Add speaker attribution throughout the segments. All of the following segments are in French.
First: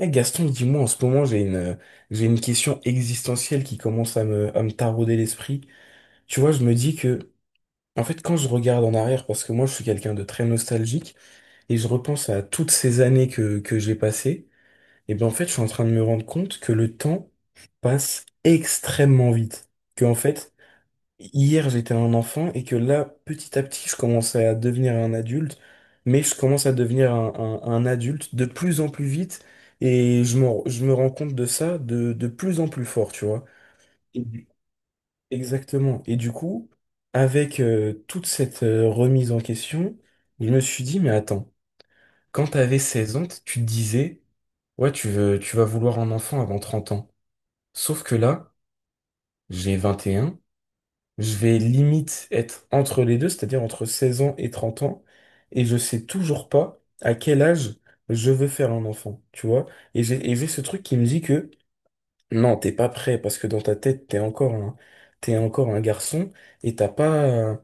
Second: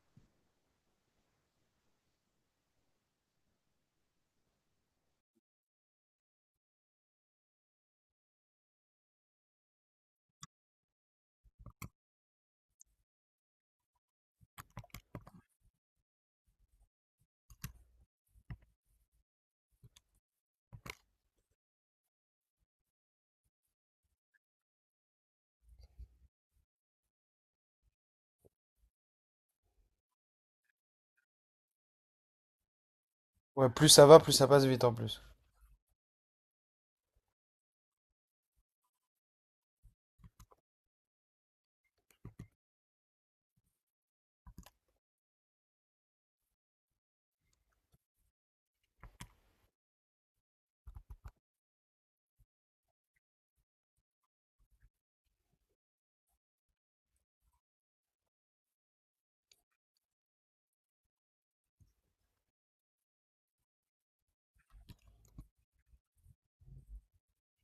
Speaker 1: Eh Gaston, dis-moi, en ce moment, j'ai une question existentielle qui commence à me tarauder l'esprit. Tu vois, je me dis que, en fait, quand je regarde en arrière, parce que moi, je suis quelqu'un de très nostalgique, et je repense à toutes ces années que j'ai passées, et bien, en fait, je suis en train de me rendre compte que le temps passe extrêmement vite. Que, en fait, hier, j'étais un enfant et que là, petit à petit, je commençais à devenir un adulte, mais je commence à devenir un adulte de plus en plus vite et je me rends compte de ça de plus en plus fort, tu vois.
Speaker 2: Ouais, plus ça va,
Speaker 1: Et
Speaker 2: plus ça
Speaker 1: du-
Speaker 2: passe vite en plus.
Speaker 1: Exactement. Et du coup, avec toute cette remise en question, je me suis dit, mais attends, quand t'avais 16 ans, tu te disais, ouais, tu vas vouloir un enfant avant 30 ans. Sauf que là, j'ai 21. Je vais limite être entre les deux, c'est-à-dire entre 16 ans et 30 ans, et je sais toujours pas à quel âge je veux faire un enfant, tu vois. Et j'ai ce truc qui me dit que non, t'es pas prêt parce que dans ta tête, t'es encore un garçon et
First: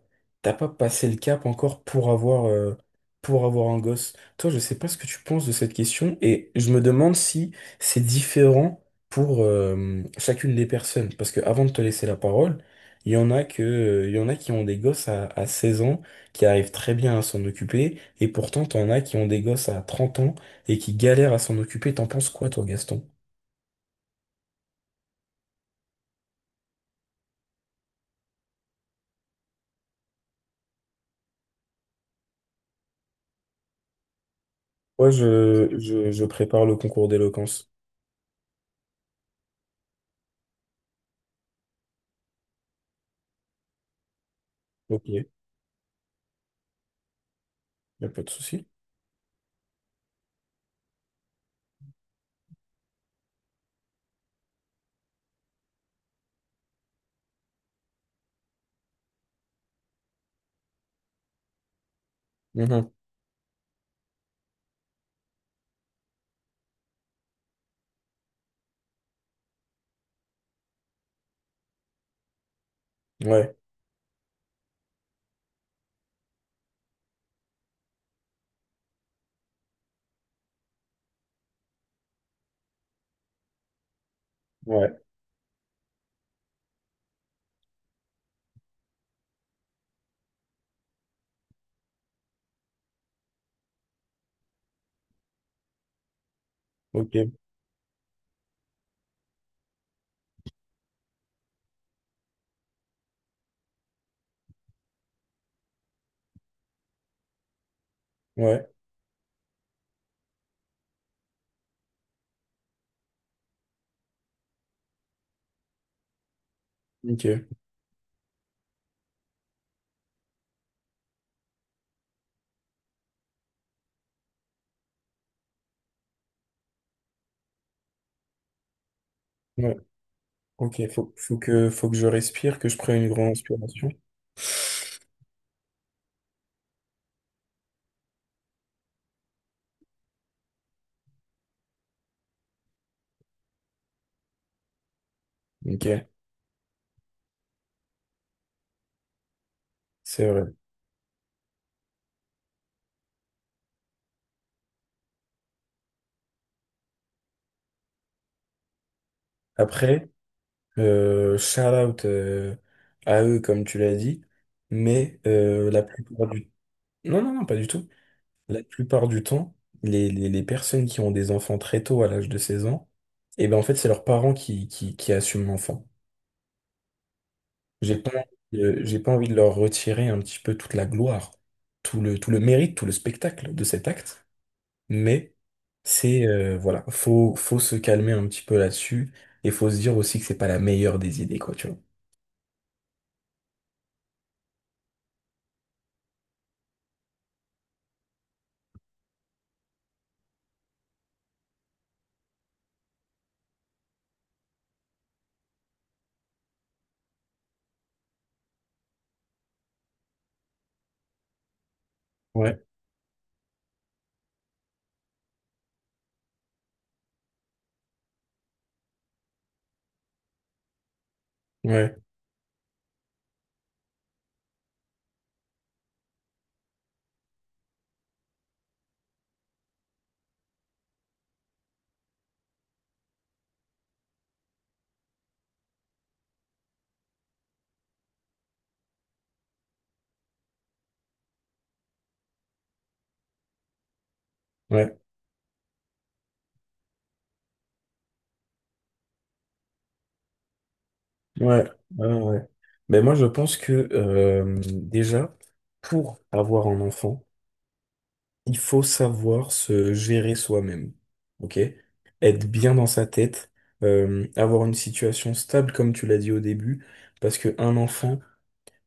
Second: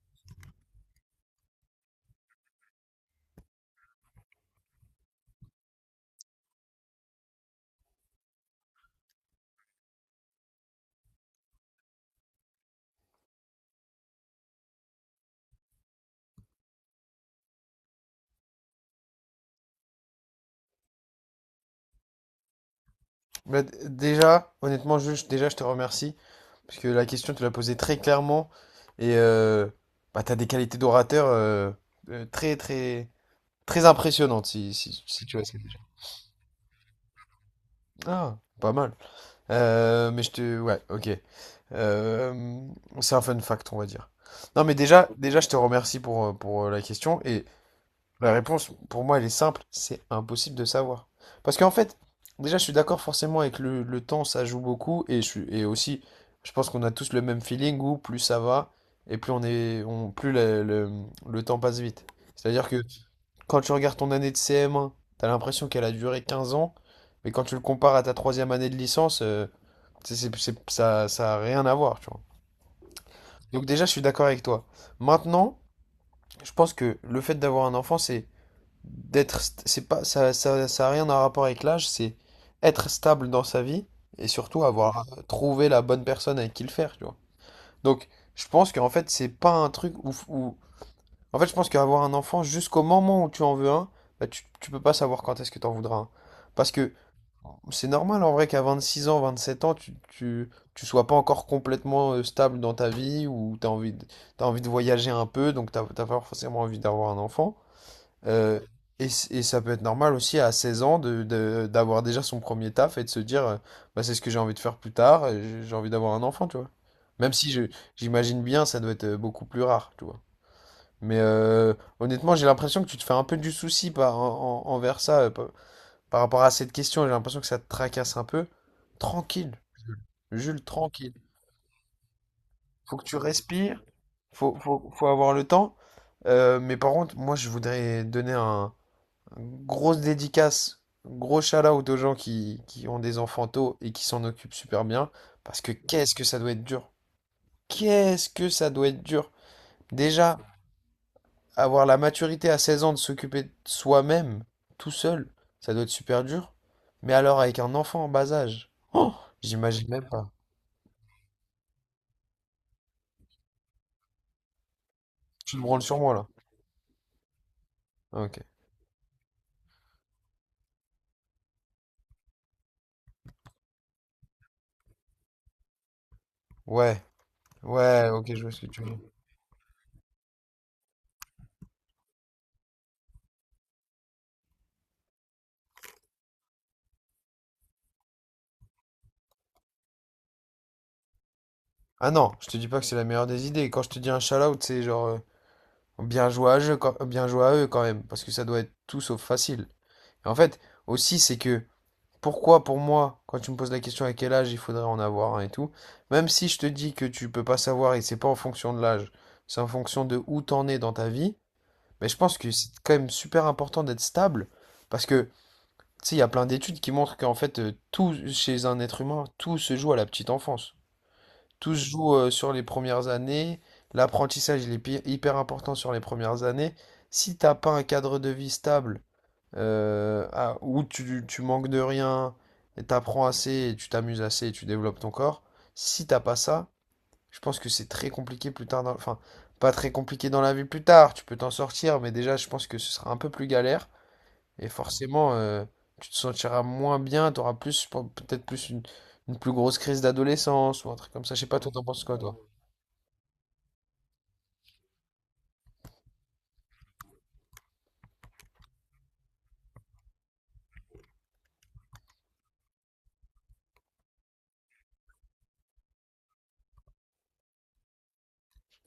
Speaker 1: t'as pas passé le cap encore pour avoir un gosse. Toi, je sais pas ce que tu penses de cette question et je me demande si c'est différent pour chacune des personnes. Parce que avant de te laisser la parole, il y en a qui ont des gosses à 16 ans, qui arrivent très bien à s'en occuper et pourtant, t'en as qui ont des gosses à 30 ans et qui galèrent à s'en occuper. T'en penses quoi, toi, Gaston?
Speaker 2: Bah, déjà, honnêtement, Jules, déjà, je te remercie. Parce que la question, tu l'as posée très clairement. Et bah, tu as des qualités d'orateur très, très, très impressionnantes.
Speaker 1: Ouais, je prépare le concours d'éloquence.
Speaker 2: Ah, pas mal. Mais je te. Ouais, ok. Euh, c'est un fun fact, on va dire. Non, mais
Speaker 1: Ok,
Speaker 2: déjà,
Speaker 1: y
Speaker 2: déjà, je te remercie pour, la question.
Speaker 1: a pas de
Speaker 2: La
Speaker 1: souci.
Speaker 2: réponse, pour moi, elle est simple, c'est impossible de savoir. Parce qu'en fait, déjà, je suis d'accord forcément avec le temps, ça joue beaucoup, et aussi, je pense qu'on a tous le même feeling où plus ça va, et plus on est, on, plus le temps passe vite. C'est-à-dire que
Speaker 1: Mhm.
Speaker 2: quand tu regardes ton année de CM1, t'as l'impression qu'elle a duré 15 ans, mais quand tu le compares à ta troisième année de licence, ça a rien à voir, tu vois.
Speaker 1: Ouais,
Speaker 2: Donc déjà, je suis d'accord avec toi. Maintenant, je pense que le fait d'avoir un enfant, c'est d'être c'est pas ça, ça a rien à rapport avec l'âge, c'est être stable dans sa vie et surtout
Speaker 1: ouais,
Speaker 2: avoir trouvé la bonne personne avec qui le faire, tu vois. Donc, je pense qu'en fait, c'est pas un truc en fait, je pense qu'avoir un enfant jusqu'au moment où tu en veux un, bah, tu peux pas savoir quand est-ce que t'en voudras un. Parce que
Speaker 1: ok,
Speaker 2: c'est normal en vrai qu'à 26 ans, 27 ans, tu sois pas encore complètement stable dans ta vie ou t'as envie de voyager un peu, donc t'as pas forcément envie d'avoir un enfant. Euh,
Speaker 1: ouais,
Speaker 2: et ça peut être normal aussi à 16 ans d'avoir déjà son premier taf et de se dire, bah, c'est ce que j'ai envie de faire plus tard, j'ai envie d'avoir un enfant, tu vois. Même
Speaker 1: ok,
Speaker 2: si j'imagine bien, ça doit être beaucoup plus rare, tu vois. Mais honnêtement, j'ai l'impression que tu te fais un peu du souci envers ça, par rapport à cette question. J'ai l'impression que ça te tracasse un peu. Tranquille,
Speaker 1: ouais,
Speaker 2: Jules,
Speaker 1: ok.
Speaker 2: tranquille.
Speaker 1: Faut que je respire, que je
Speaker 2: Faut
Speaker 1: prenne
Speaker 2: que
Speaker 1: une
Speaker 2: tu
Speaker 1: grande
Speaker 2: respires,
Speaker 1: inspiration.
Speaker 2: faut avoir le temps. Mais par contre, moi, je voudrais donner un grosse dédicace, gros shout-out aux gens qui ont des enfants tôt et qui s'en occupent super bien, parce que
Speaker 1: Ok,
Speaker 2: qu'est-ce que ça doit être dur. Qu'est-ce que ça doit être dur.
Speaker 1: c'est
Speaker 2: Déjà,
Speaker 1: vrai.
Speaker 2: avoir la maturité à 16 ans de s'occuper de soi-même, tout seul, ça doit être super dur. Mais alors avec un enfant en bas âge, oh, j'imagine même
Speaker 1: Après,
Speaker 2: pas.
Speaker 1: shout out à eux, comme tu l'as dit, mais
Speaker 2: Tu te branles
Speaker 1: la
Speaker 2: sur moi là.
Speaker 1: plupart du... Non, non, non, pas du tout.
Speaker 2: Ah, ok.
Speaker 1: La plupart du temps, les personnes qui ont des enfants très tôt, à l'âge de 16 ans, et ben en fait, c'est leurs parents qui assument l'enfant.
Speaker 2: Ouais,
Speaker 1: J'ai
Speaker 2: ouais,
Speaker 1: pas,
Speaker 2: ok, je vois ce que tu veux.
Speaker 1: j'ai pas envie de leur retirer un petit peu toute la gloire, tout le mérite, tout le spectacle de cet acte, mais voilà, faut se calmer un petit peu là-dessus et faut se dire aussi que c'est pas la meilleure des idées, quoi, tu vois.
Speaker 2: Ah non, je te dis pas que c'est la meilleure des idées. Quand je te dis un shout-out, c'est genre, Bien joué à eux, quand, bien joué à eux quand même, parce que ça doit être tout sauf facile. Et en fait, aussi, c'est que pourquoi pour moi, quand tu me poses la question à quel âge il faudrait en avoir un et tout, même si je te dis que tu peux pas savoir et c'est pas en fonction de l'âge, c'est en fonction de où t'en es dans ta vie, mais je pense que
Speaker 1: Ouais,
Speaker 2: c'est quand même super important d'être stable, parce que, tu sais, il y a plein d'études qui montrent qu'en fait, tout chez un être humain, tout se joue à la petite enfance. Tout se
Speaker 1: ouais,
Speaker 2: joue sur les premières années. L'apprentissage, il est hyper important sur les premières années. Si t'as pas un cadre de vie stable, où tu manques de rien, et t'apprends assez, et tu t'amuses assez, et tu développes ton corps, si t'as pas ça, je pense que c'est très compliqué plus tard dans, enfin, pas très compliqué dans la vie plus tard, tu peux t'en sortir, mais déjà, je pense que ce sera un peu plus galère. Et
Speaker 1: ouais.
Speaker 2: forcément, tu te sentiras moins bien, t'auras plus, je pense, peut-être plus une plus grosse crise d'adolescence ou un truc comme ça. Je sais pas,
Speaker 1: Ouais,
Speaker 2: toi, t'en penses
Speaker 1: ouais,
Speaker 2: quoi, toi?
Speaker 1: ouais. Mais moi, je pense que déjà, pour avoir un enfant, il faut savoir se gérer soi-même. OK? Être bien dans sa tête, avoir une situation stable, comme tu l'as dit au début, parce que un enfant,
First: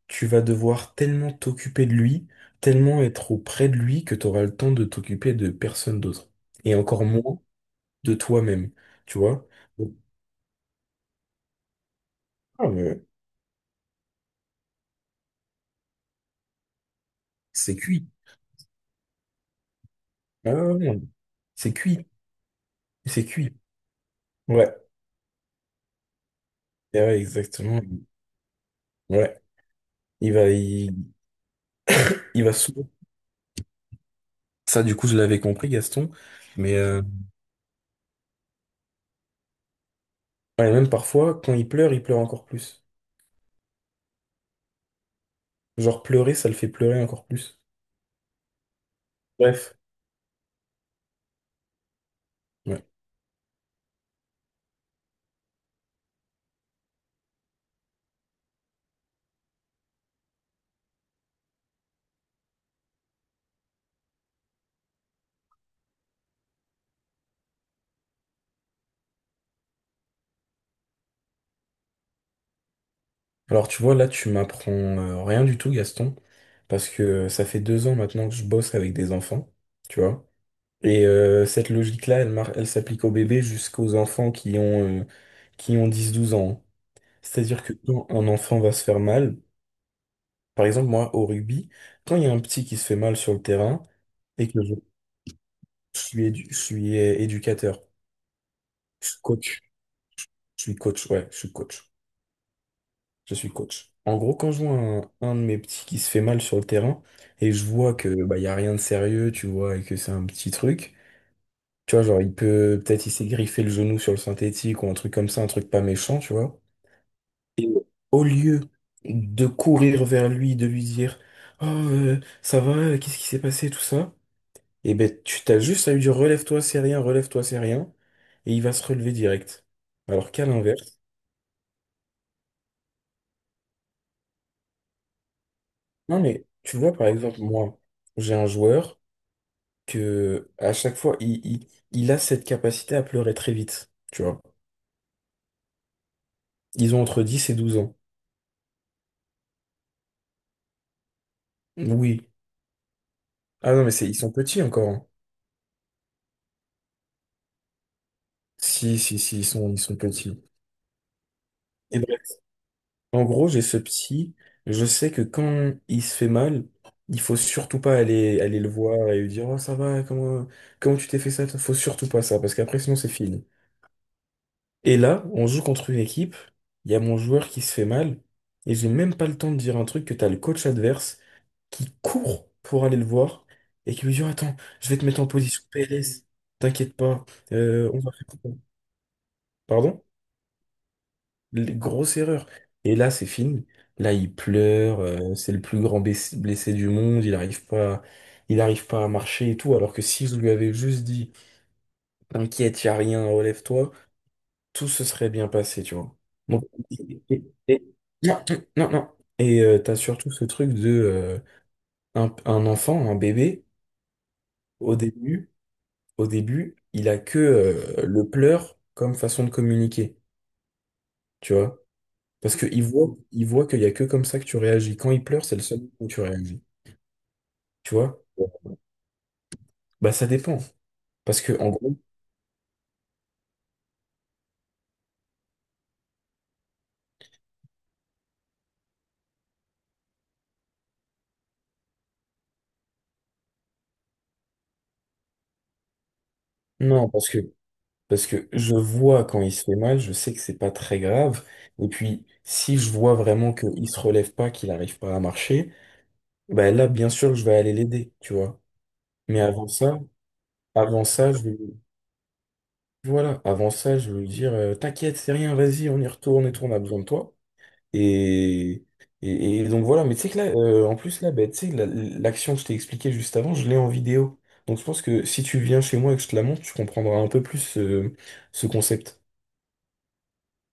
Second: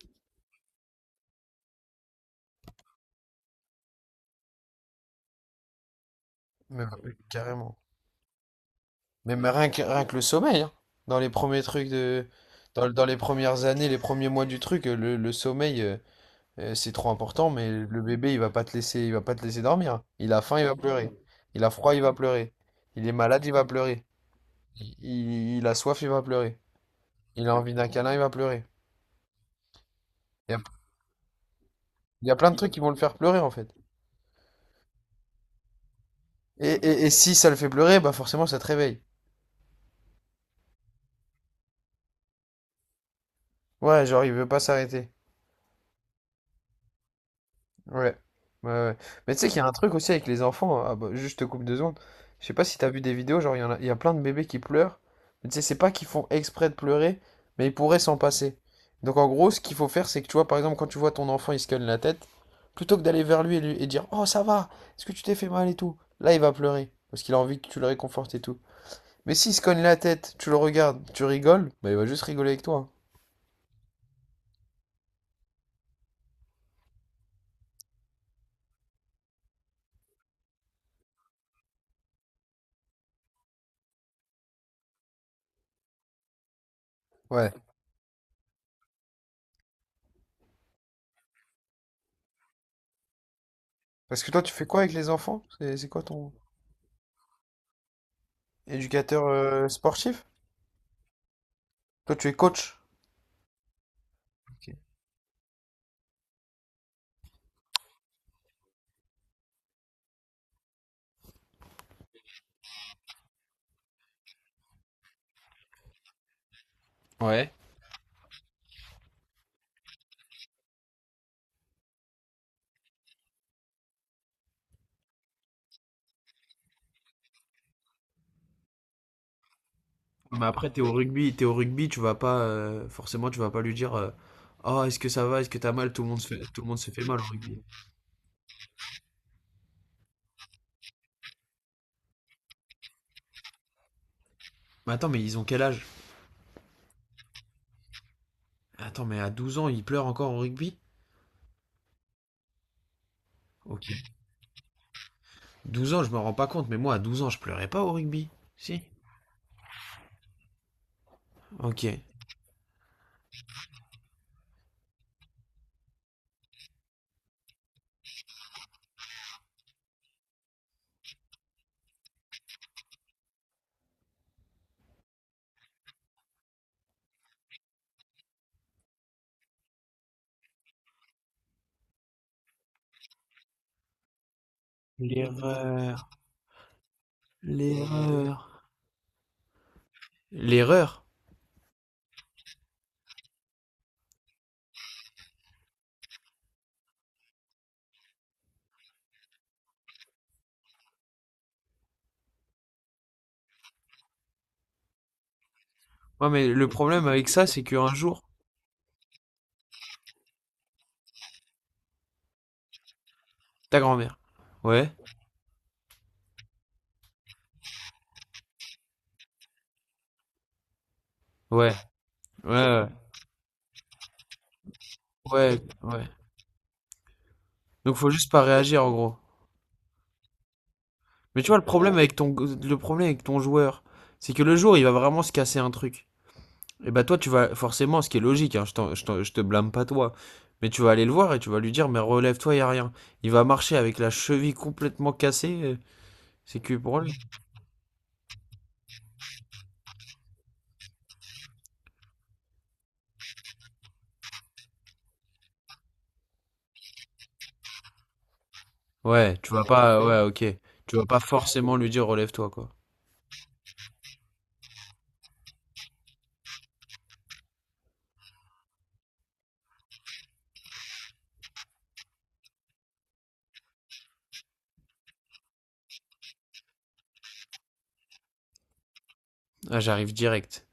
Speaker 1: tu vas devoir tellement t'occuper de lui, tellement être auprès de lui que tu auras le temps de t'occuper de personne d'autre. Et
Speaker 2: Mais,
Speaker 1: encore
Speaker 2: mais
Speaker 1: moins
Speaker 2: carrément.
Speaker 1: de toi-même. Tu
Speaker 2: Mais,
Speaker 1: vois?
Speaker 2: mais rien que,
Speaker 1: Donc,
Speaker 2: rien que le sommeil, hein. Dans les premiers trucs de.
Speaker 1: ah,
Speaker 2: Dans,
Speaker 1: mais
Speaker 2: dans les premières années, les premiers mois du truc, le sommeil, c'est trop important, mais
Speaker 1: c'est
Speaker 2: le
Speaker 1: cuit.
Speaker 2: bébé, il va pas te laisser dormir. Il a
Speaker 1: Ah,
Speaker 2: faim,
Speaker 1: ouais,
Speaker 2: il va
Speaker 1: ouais. Ouais.
Speaker 2: pleurer. Il a
Speaker 1: C'est
Speaker 2: froid,
Speaker 1: cuit.
Speaker 2: il va pleurer. Il est
Speaker 1: C'est
Speaker 2: malade, il
Speaker 1: cuit.
Speaker 2: va pleurer.
Speaker 1: Ouais,
Speaker 2: Il a soif, il va pleurer.
Speaker 1: eh ouais,
Speaker 2: Il a envie
Speaker 1: exactement.
Speaker 2: d'un câlin, il va pleurer.
Speaker 1: Ouais, il va,
Speaker 2: Il y a,
Speaker 1: il,
Speaker 2: il y a
Speaker 1: il
Speaker 2: plein
Speaker 1: va
Speaker 2: de trucs qui
Speaker 1: souvent.
Speaker 2: vont le faire pleurer, en fait.
Speaker 1: Ça, du coup, je l'avais compris, Gaston.
Speaker 2: Et,
Speaker 1: Mais
Speaker 2: et, et si ça le fait pleurer, bah forcément, ça te réveille.
Speaker 1: ouais, même parfois, quand il pleure encore plus.
Speaker 2: Ouais, genre, il veut pas s'arrêter.
Speaker 1: Genre, pleurer, ça le fait pleurer encore plus.
Speaker 2: Ouais. Ouais, ouais. Mais tu sais qu'il y a un
Speaker 1: Bref.
Speaker 2: truc aussi avec les enfants. Ah bah, juste je te coupe 2 secondes. Je sais pas si
Speaker 1: Ouais.
Speaker 2: t'as vu des vidéos, genre il y a plein de bébés qui pleurent. Mais tu sais, c'est pas qu'ils font exprès de pleurer, mais ils pourraient s'en passer. Donc en gros, ce qu'il faut faire, c'est que tu vois, par exemple, quand tu vois ton enfant, il se cogne la tête, plutôt que d'aller vers lui et dire, oh, ça va, est-ce que tu t'es fait mal et tout? Là, il va pleurer. Parce qu'il a envie que tu le réconfortes et tout. Mais s'il se cogne la tête, tu le regardes, tu rigoles, bah il va juste rigoler avec toi.
Speaker 1: Alors, tu vois, là, tu m'apprends rien du tout, Gaston. Parce que ça fait 2 ans maintenant que je bosse avec des enfants. Tu vois. Et cette logique-là, elle s'applique aux bébés jusqu'aux enfants qui ont 10, 12 ans, hein.
Speaker 2: Ouais.
Speaker 1: C'est-à-dire que quand un enfant va se faire mal. Par exemple, moi, au rugby, quand il y a un petit qui se fait mal sur le terrain
Speaker 2: Parce que toi,
Speaker 1: et
Speaker 2: tu
Speaker 1: que
Speaker 2: fais
Speaker 1: je
Speaker 2: quoi avec les enfants? C'est quoi
Speaker 1: suis,
Speaker 2: ton
Speaker 1: édu- je suis éducateur, je suis
Speaker 2: éducateur
Speaker 1: coach,
Speaker 2: sportif?
Speaker 1: ouais, je suis coach.
Speaker 2: Toi, tu es coach.
Speaker 1: En gros, quand je vois
Speaker 2: Okay.
Speaker 1: un de mes petits qui se fait mal sur le terrain et je vois que bah, il y a rien de sérieux, tu vois, et que c'est un petit truc, tu vois, genre il peut peut-être il s'est griffé le genou sur le synthétique ou un truc comme ça, un truc pas méchant, tu vois.
Speaker 2: Ouais.
Speaker 1: Et au lieu de courir vers lui, de lui dire, oh, ça va, qu'est-ce qui s'est passé, tout ça. Et ben, tu t'as juste à lui dire: relève-toi, c'est rien, et il va se relever direct. Alors
Speaker 2: Mais
Speaker 1: qu'à
Speaker 2: après,
Speaker 1: l'inverse,
Speaker 2: t'es au rugby, tu vas pas forcément, tu vas pas lui dire, oh, est-ce que ça va, est-ce que t'as mal,
Speaker 1: non mais
Speaker 2: tout le
Speaker 1: tu
Speaker 2: monde se
Speaker 1: vois
Speaker 2: fait
Speaker 1: par
Speaker 2: mal au
Speaker 1: exemple,
Speaker 2: rugby.
Speaker 1: moi, j'ai un joueur que à chaque fois il a cette capacité à pleurer très vite, tu vois.
Speaker 2: Mais attends, mais ils ont quel âge?
Speaker 1: Ils ont entre 10 et 12 ans.
Speaker 2: Attends, mais à 12 ans, ils pleurent encore au rugby?
Speaker 1: Oui. Ah
Speaker 2: Ok.
Speaker 1: non, mais c'est ils sont petits encore, hein.
Speaker 2: 12 ans, je me rends pas compte, mais moi, à 12 ans, je pleurais pas au rugby. Si?
Speaker 1: Si, si, si, ils sont petits.
Speaker 2: Ok.
Speaker 1: Et bref. En gros, j'ai ce psy. Je sais que quand il se fait mal, il faut surtout pas aller le voir et lui dire: Oh, ça va, comment tu t'es fait ça? Toi, faut surtout pas ça, parce qu'après, sinon, c'est fini. Et là, on joue contre une équipe. Il y a mon joueur qui se fait mal. Et j'ai même pas le temps de dire un truc que t'as le coach adverse qui court pour aller le voir et qui lui dit: Oh, attends, je vais te mettre en position
Speaker 2: L'erreur,
Speaker 1: PLS. T'inquiète pas, on va faire ça.
Speaker 2: l'erreur,
Speaker 1: Pardon?
Speaker 2: l'erreur.
Speaker 1: Grosse erreur. Et là, c'est fini. Là, il pleure, c'est le plus grand blessé du monde, il arrive pas à marcher et tout, alors que si je lui avais juste dit: t'inquiète, y a rien, relève-toi, tout se serait bien passé, tu vois.
Speaker 2: Ouais, mais
Speaker 1: Donc,
Speaker 2: le problème
Speaker 1: et-
Speaker 2: avec
Speaker 1: et-
Speaker 2: ça, c'est
Speaker 1: et-
Speaker 2: qu'un jour,
Speaker 1: non, non, non. Et t'as surtout ce truc de un enfant, un bébé,
Speaker 2: ta grand-mère. Ouais,
Speaker 1: au début, au début, il a que le pleur comme façon de communiquer, tu
Speaker 2: ouais,
Speaker 1: vois. Parce qu'ils
Speaker 2: ouais,
Speaker 1: voient, ils voient qu'il y a que comme ça que tu réagis. Quand il pleure, c'est
Speaker 2: ouais,
Speaker 1: le seul moment
Speaker 2: ouais.
Speaker 1: où tu réagis.
Speaker 2: Donc
Speaker 1: Tu
Speaker 2: faut
Speaker 1: vois?
Speaker 2: juste pas
Speaker 1: Ouais.
Speaker 2: réagir en gros.
Speaker 1: Bah ça dépend. Parce
Speaker 2: Mais tu vois,
Speaker 1: que en gros,
Speaker 2: le problème avec ton joueur, c'est que le jour, il va vraiment se casser un truc. Et bah toi, tu vas forcément, ce qui est logique, hein, je te blâme pas toi, mais tu vas aller le voir et tu vas lui dire, mais relève-toi, y a rien. Il va marcher avec la cheville complètement cassée, c'est que pour
Speaker 1: Non,
Speaker 2: lui.
Speaker 1: parce que je vois quand il se fait mal, je sais que c'est pas très grave. Et puis si je vois vraiment qu'il se relève pas, qu'il n'arrive pas à marcher, bah là bien sûr je vais aller l'aider, tu vois.
Speaker 2: Ouais,
Speaker 1: Mais
Speaker 2: tu vas pas, ouais, ok. Tu
Speaker 1: avant
Speaker 2: vas pas
Speaker 1: ça, je vais
Speaker 2: forcément lui dire, relève-toi, quoi.
Speaker 1: voilà, avant ça, je vais lui dire t'inquiète, c'est rien, vas-y, on y retourne et tout, on a besoin de toi. Et, et donc voilà, mais tu sais que là, en plus là, bah, tu sais, l'action que je t'ai expliquée juste avant, je l'ai en vidéo. Donc je pense que si tu viens chez moi et que je te la montre, tu comprendras un peu plus ce concept.
Speaker 2: Ah, j'arrive direct.